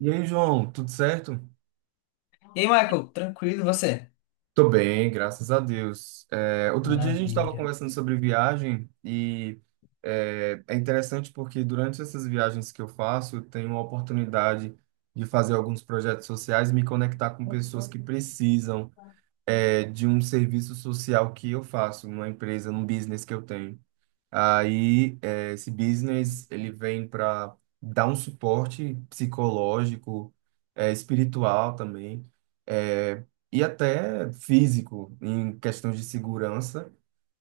E aí, João, tudo certo? E aí, Michael, tranquilo, e você? Tô bem, graças a Deus. Outro dia a gente estava Maravilha. conversando sobre viagem e é interessante porque durante essas viagens que eu faço, eu tenho a oportunidade de fazer alguns projetos sociais e me conectar com pessoas que precisam. É, de um serviço social que eu faço, numa empresa, num business que eu tenho. Aí, esse business, ele vem para dar um suporte psicológico, espiritual também, eh, e até físico, em questões de segurança,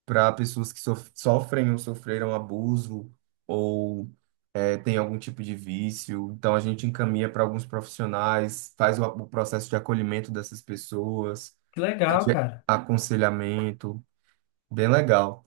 para pessoas que sofrem ou sofreram abuso ou têm algum tipo de vício. Então, a gente encaminha para alguns profissionais, faz o processo de acolhimento dessas pessoas, Que legal, cara. aconselhamento, bem legal.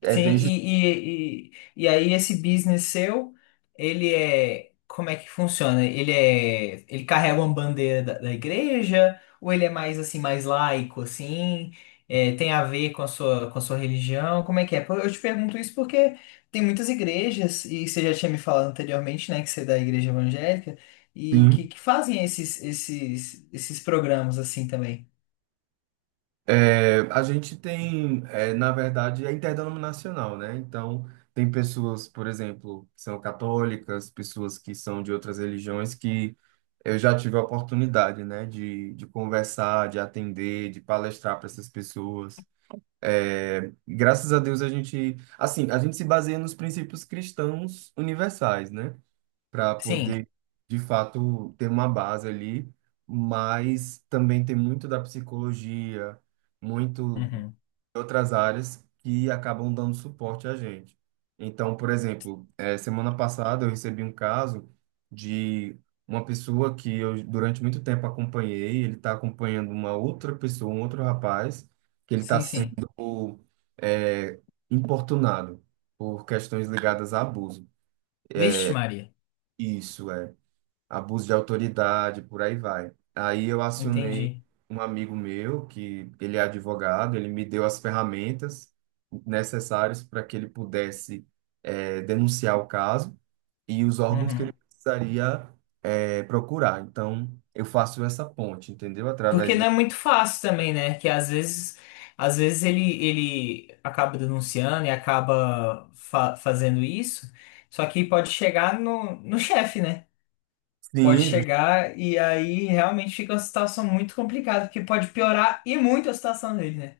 É Sim, desde. e aí esse business seu, como é que funciona? Ele carrega uma bandeira da igreja, ou ele é mais assim, mais laico, assim? É, tem a ver com a sua religião? Como é que é? Pô, eu te pergunto isso porque tem muitas igrejas, e você já tinha me falado anteriormente, né, que você é da igreja evangélica, e Sim. que fazem esses programas assim também. É, a gente tem, é, na verdade, é interdenominacional, né? Então, tem pessoas, por exemplo, que são católicas, pessoas que são de outras religiões que eu já tive a oportunidade, né, de conversar, de atender, de palestrar para essas pessoas. É, graças a Deus a gente, assim, a gente se baseia nos princípios cristãos universais, né? Para Sim. poder, de fato, ter uma base ali, mas também tem muito da psicologia, muito Uhum. de outras áreas que acabam dando suporte a gente. Então, por exemplo, semana passada eu recebi um caso de uma pessoa que eu durante muito tempo acompanhei, ele está acompanhando uma outra pessoa, um outro rapaz, que ele está Sim, sim. sendo eh, importunado por questões ligadas a abuso. Vixe, Maria. Isso, é abuso de autoridade, por aí vai. Aí eu acionei Entendi. um amigo meu, que ele é advogado, ele me deu as ferramentas necessárias para que ele pudesse denunciar o caso e os órgãos que ele Uhum. precisaria procurar. Então, eu faço essa ponte, entendeu? Porque Através de... não é muito fácil também, né? Que às vezes ele acaba denunciando e acaba fazendo isso. Só que pode chegar no chefe, né? Pode Sim. chegar e aí realmente fica uma situação muito complicada, que pode piorar e muito a situação dele, né?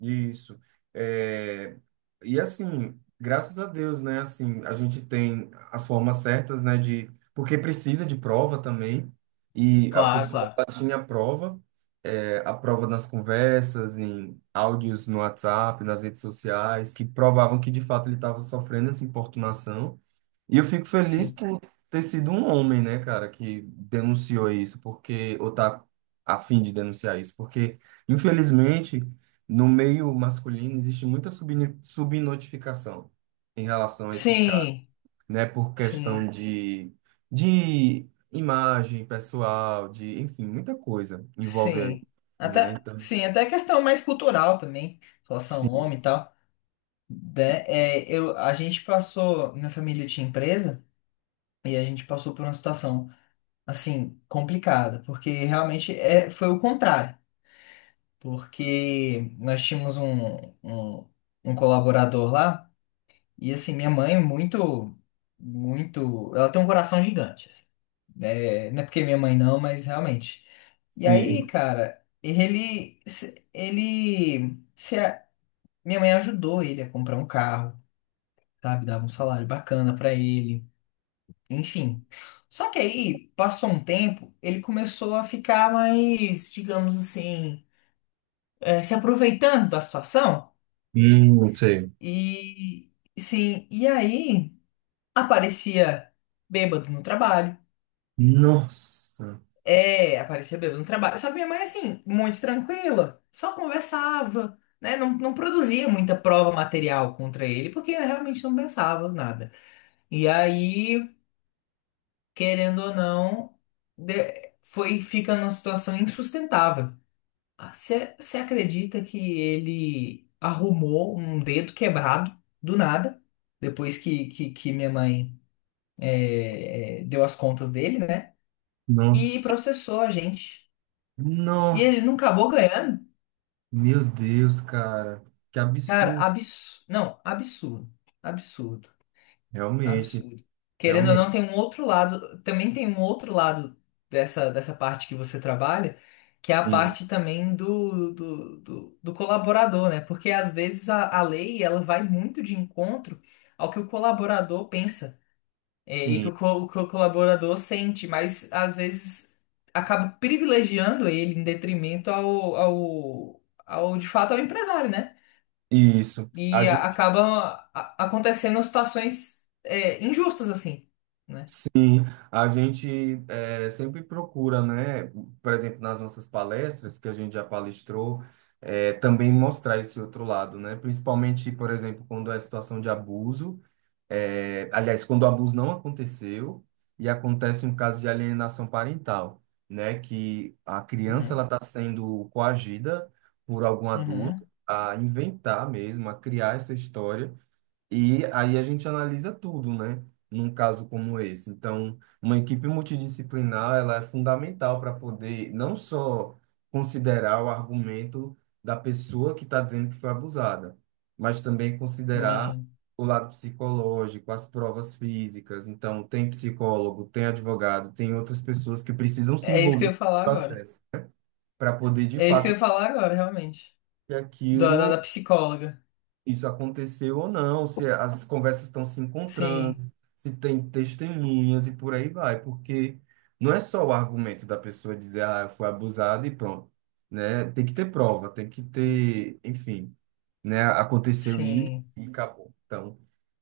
Isso. É, e assim, graças a Deus, né? Assim, a gente tem as formas certas, né? De, porque precisa de prova também. E a Claro, pessoa ela claro. tinha a prova, é, a prova nas conversas, em áudios no WhatsApp, nas redes sociais, que provavam que de fato ele estava sofrendo essa importunação. E eu fico feliz Sim. por ter sido um homem, né, cara, que denunciou isso, porque, ou tá a fim de denunciar isso, porque, infelizmente, no meio masculino existe muita subnotificação em relação a esses caras, Sim, né, por questão sim, de imagem pessoal, de, enfim, muita coisa envolve aí, sim. né, Até, então, sim, até questão mais cultural também, relação ao sim, homem e tal. De- É, eu, a gente passou, minha família tinha empresa e a gente passou por uma situação assim complicada, porque realmente é, foi o contrário, porque nós tínhamos um colaborador lá e assim minha mãe é muito muito, ela tem um coração gigante, assim, né? Não é porque minha mãe não, mas realmente. E aí, sim, cara, ele se, minha mãe ajudou ele a comprar um carro, sabe? Dava um salário bacana pra ele, enfim. Só que aí, passou um tempo, ele começou a ficar mais, digamos assim, se aproveitando da situação. Sei. E, sim, e aí aparecia bêbado no trabalho. Nossa, É, aparecia bêbado no trabalho. Só que minha mãe, assim, muito tranquila, só conversava. Né? Não, não produzia muita prova material contra ele, porque ela realmente não pensava nada. E aí querendo ou não, foi fica numa situação insustentável. Ah, você acredita que ele arrumou um dedo quebrado do nada, depois que minha mãe deu as contas dele, né? E nossa, processou a gente. E ele nossa. não acabou ganhando? Meu Deus, cara, que Cara, absurdo. absurdo. Não, absurdo. Absurdo. Realmente, Absurdo. Querendo ou realmente. não, tem um outro lado, também tem um outro lado dessa, dessa parte que você trabalha, que é a Sim, parte também do colaborador, né? Porque às vezes a lei ela vai muito de encontro ao que o colaborador pensa, é, e que sim, o que o colaborador sente, mas às vezes acaba privilegiando ele em detrimento ao de fato ao empresário, né? isso. A E gente, acaba acontecendo situações é, injustas assim, né? sim, a gente é, sempre procura, né? Por exemplo, nas nossas palestras, que a gente já palestrou, é, também mostrar esse outro lado, né? Principalmente, por exemplo, quando é situação de abuso. É, aliás, quando o abuso não aconteceu e acontece um caso de alienação parental, né, que a criança Uhum, ela está sendo coagida por algum adulto uhum, a inventar mesmo, a criar essa história e aí a gente analisa tudo, né? Num caso como esse. Então, uma equipe multidisciplinar, ela é fundamental para poder não só considerar o argumento da pessoa que está dizendo que foi abusada, mas também considerar imagino. o lado psicológico, as provas físicas. Então, tem psicólogo, tem advogado, tem outras pessoas que precisam se É isso que envolver eu no ia falar agora. processo para poder, de É isso que eu fato, ia falar agora, realmente. que Da aquilo psicóloga. isso aconteceu ou não, se as conversas estão se Sim, encontrando, se tem testemunhas e por aí vai, porque não é só o argumento da pessoa dizer, ah, eu fui abusada e pronto, né? Tem que ter prova, tem que ter, enfim, né? Aconteceu sim, e acabou. Então,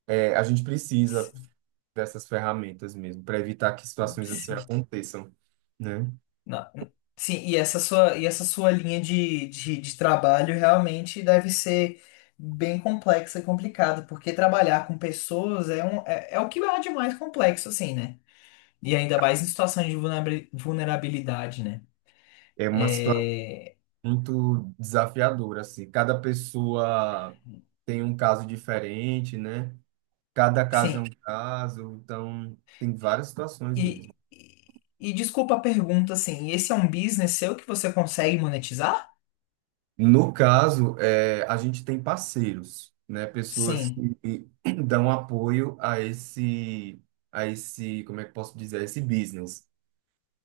é, a gente precisa sim, dessas ferramentas mesmo para evitar que situações assim sim. aconteçam, né? Na- sim, e essa sua linha de trabalho realmente deve ser bem complexa e complicada, porque trabalhar com pessoas é, um, é, é o que há de mais complexo, assim, né? E ainda mais em situações de vulnerabilidade, né? É uma situação É, muito desafiadora, assim. Cada pessoa tem um caso diferente, né? Cada caso é sim, um caso, então tem várias situações mesmo. e, e, e desculpa a pergunta, assim, esse é um business seu que você consegue monetizar? No caso, é, a gente tem parceiros, né? Pessoas Sim, que dão apoio a esse, como é que posso dizer, a esse business.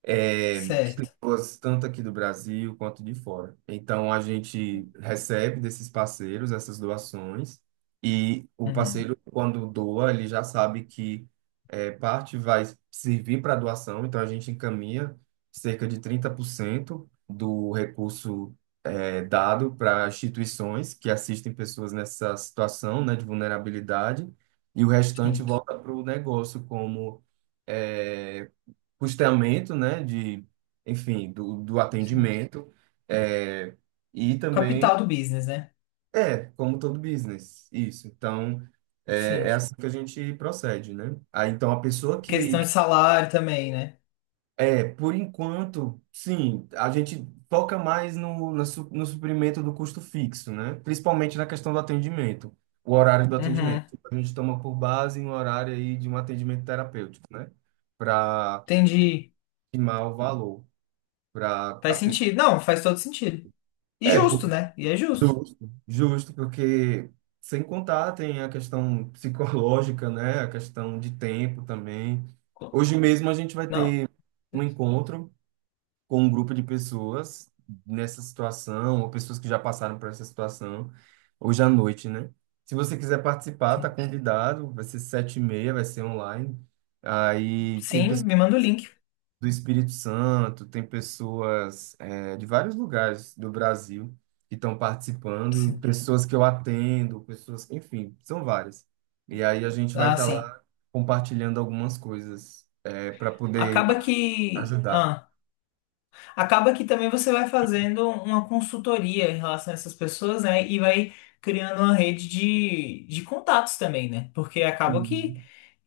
É, certo. pessoas, tanto aqui do Brasil quanto de fora. Então, a gente recebe desses parceiros essas doações e o Uhum, parceiro, quando doa, ele já sabe que parte vai servir para doação, então a gente encaminha cerca de 30% do recurso dado para instituições que assistem pessoas nessa situação, né, de vulnerabilidade, e o restante sim, volta para o negócio como é, custeamento, né, de, enfim, do sim. atendimento, é, e também, Capital do business, né? é, como todo business, isso. Então, é, é Sim. assim que a gente procede, né? Aí, então, a pessoa que, Questão de salário também, né? é, por enquanto, sim, a gente foca mais no, na no, suprimento do custo fixo, né? Principalmente na questão do atendimento, o horário do atendimento. Uhum, Tipo, a gente toma por base um horário aí de um atendimento terapêutico, né? Para entendi. estimar o valor para a Faz pessoa. sentido. Não, faz todo sentido. E É, justo, né? E é justo. justo, justo, porque sem contar tem a questão psicológica, né? A questão de tempo também. Co- Hoje mesmo a gente vai Não, ter um encontro com um grupo de pessoas nessa situação, ou pessoas que já passaram por essa situação, hoje à noite, né? Se você quiser participar, tá sim. convidado, vai ser 7h30, vai ser online. Aí tem Sim, pessoas me manda o link. do Espírito Santo, tem pessoas é, de vários lugares do Brasil que estão participando, e Sim. pessoas que eu atendo, pessoas, enfim, são várias. E aí a gente vai Ah, estar sim. lá compartilhando algumas coisas é, para poder Acaba que. ajudar. Ah. Acaba que também você vai fazendo uma consultoria em relação a essas pessoas, né? E vai criando uma rede de contatos também, né? Porque acaba que,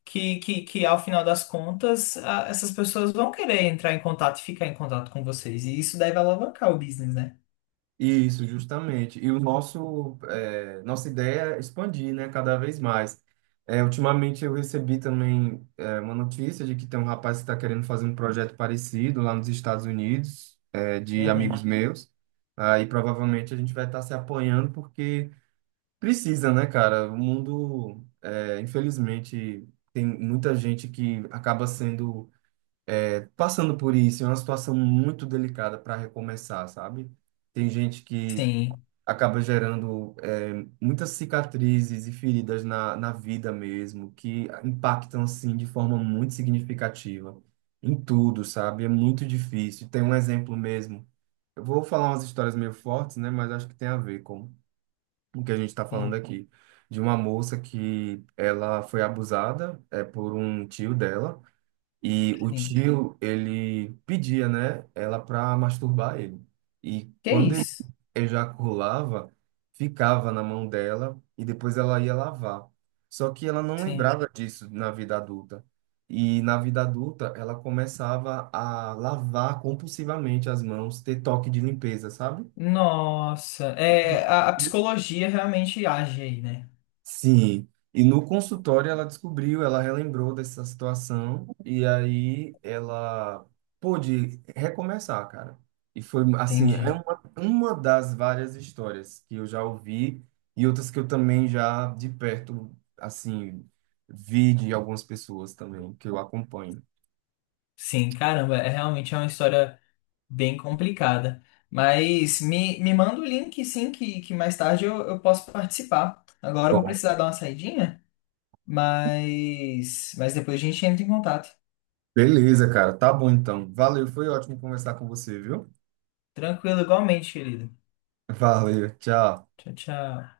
que, que, que ao final das contas, essas pessoas vão querer entrar em contato e ficar em contato com vocês. E isso deve alavancar o business, né? Isso, justamente. E o nosso, eh, nossa ideia é expandir, né, cada vez mais. Ultimamente eu recebi também, uma notícia de que tem um rapaz que está querendo fazer um projeto parecido lá nos Estados Unidos, de amigos Uhum. meus. Aí provavelmente a gente vai estar se apoiando porque precisa, né, cara? O mundo, infelizmente, tem muita gente que acaba sendo, passando por isso. É uma situação muito delicada para recomeçar, sabe? Tem gente que Sim, acaba gerando muitas cicatrizes e feridas na, na vida mesmo, que impactam assim de forma muito significativa em tudo, sabe? É muito difícil. Tem um exemplo mesmo. Eu vou falar umas histórias meio fortes, né? Mas acho que tem a ver com o que a gente está falando sim, aqui. De uma moça que ela foi abusada por um tio dela. E o sim. tio, ele pedia, né, ela pra masturbar ele. E Que é quando ele isso? ejaculava, ficava na mão dela e depois ela ia lavar. Só que ela não Sim. lembrava disso na vida adulta. E na vida adulta, ela começava a lavar compulsivamente as mãos, ter toque de limpeza, sabe? Nossa, é, a psicologia realmente age aí, né? Sim, e no consultório ela descobriu, ela relembrou dessa situação e aí ela pôde recomeçar, cara. E foi assim, é Entendi. Uma das várias histórias que eu já ouvi e outras que eu também já de perto, assim, vi de algumas pessoas também que eu acompanho. Sim, caramba, é realmente é uma história bem complicada. Mas me manda o link, sim, que mais tarde eu posso participar. Agora eu vou Bom, precisar dar uma saidinha, mas depois a gente entra em contato. beleza, cara, tá bom então. Valeu, foi ótimo conversar com você, viu? Tranquilo, igualmente, querido. Valeu, tchau. Tchau, tchau.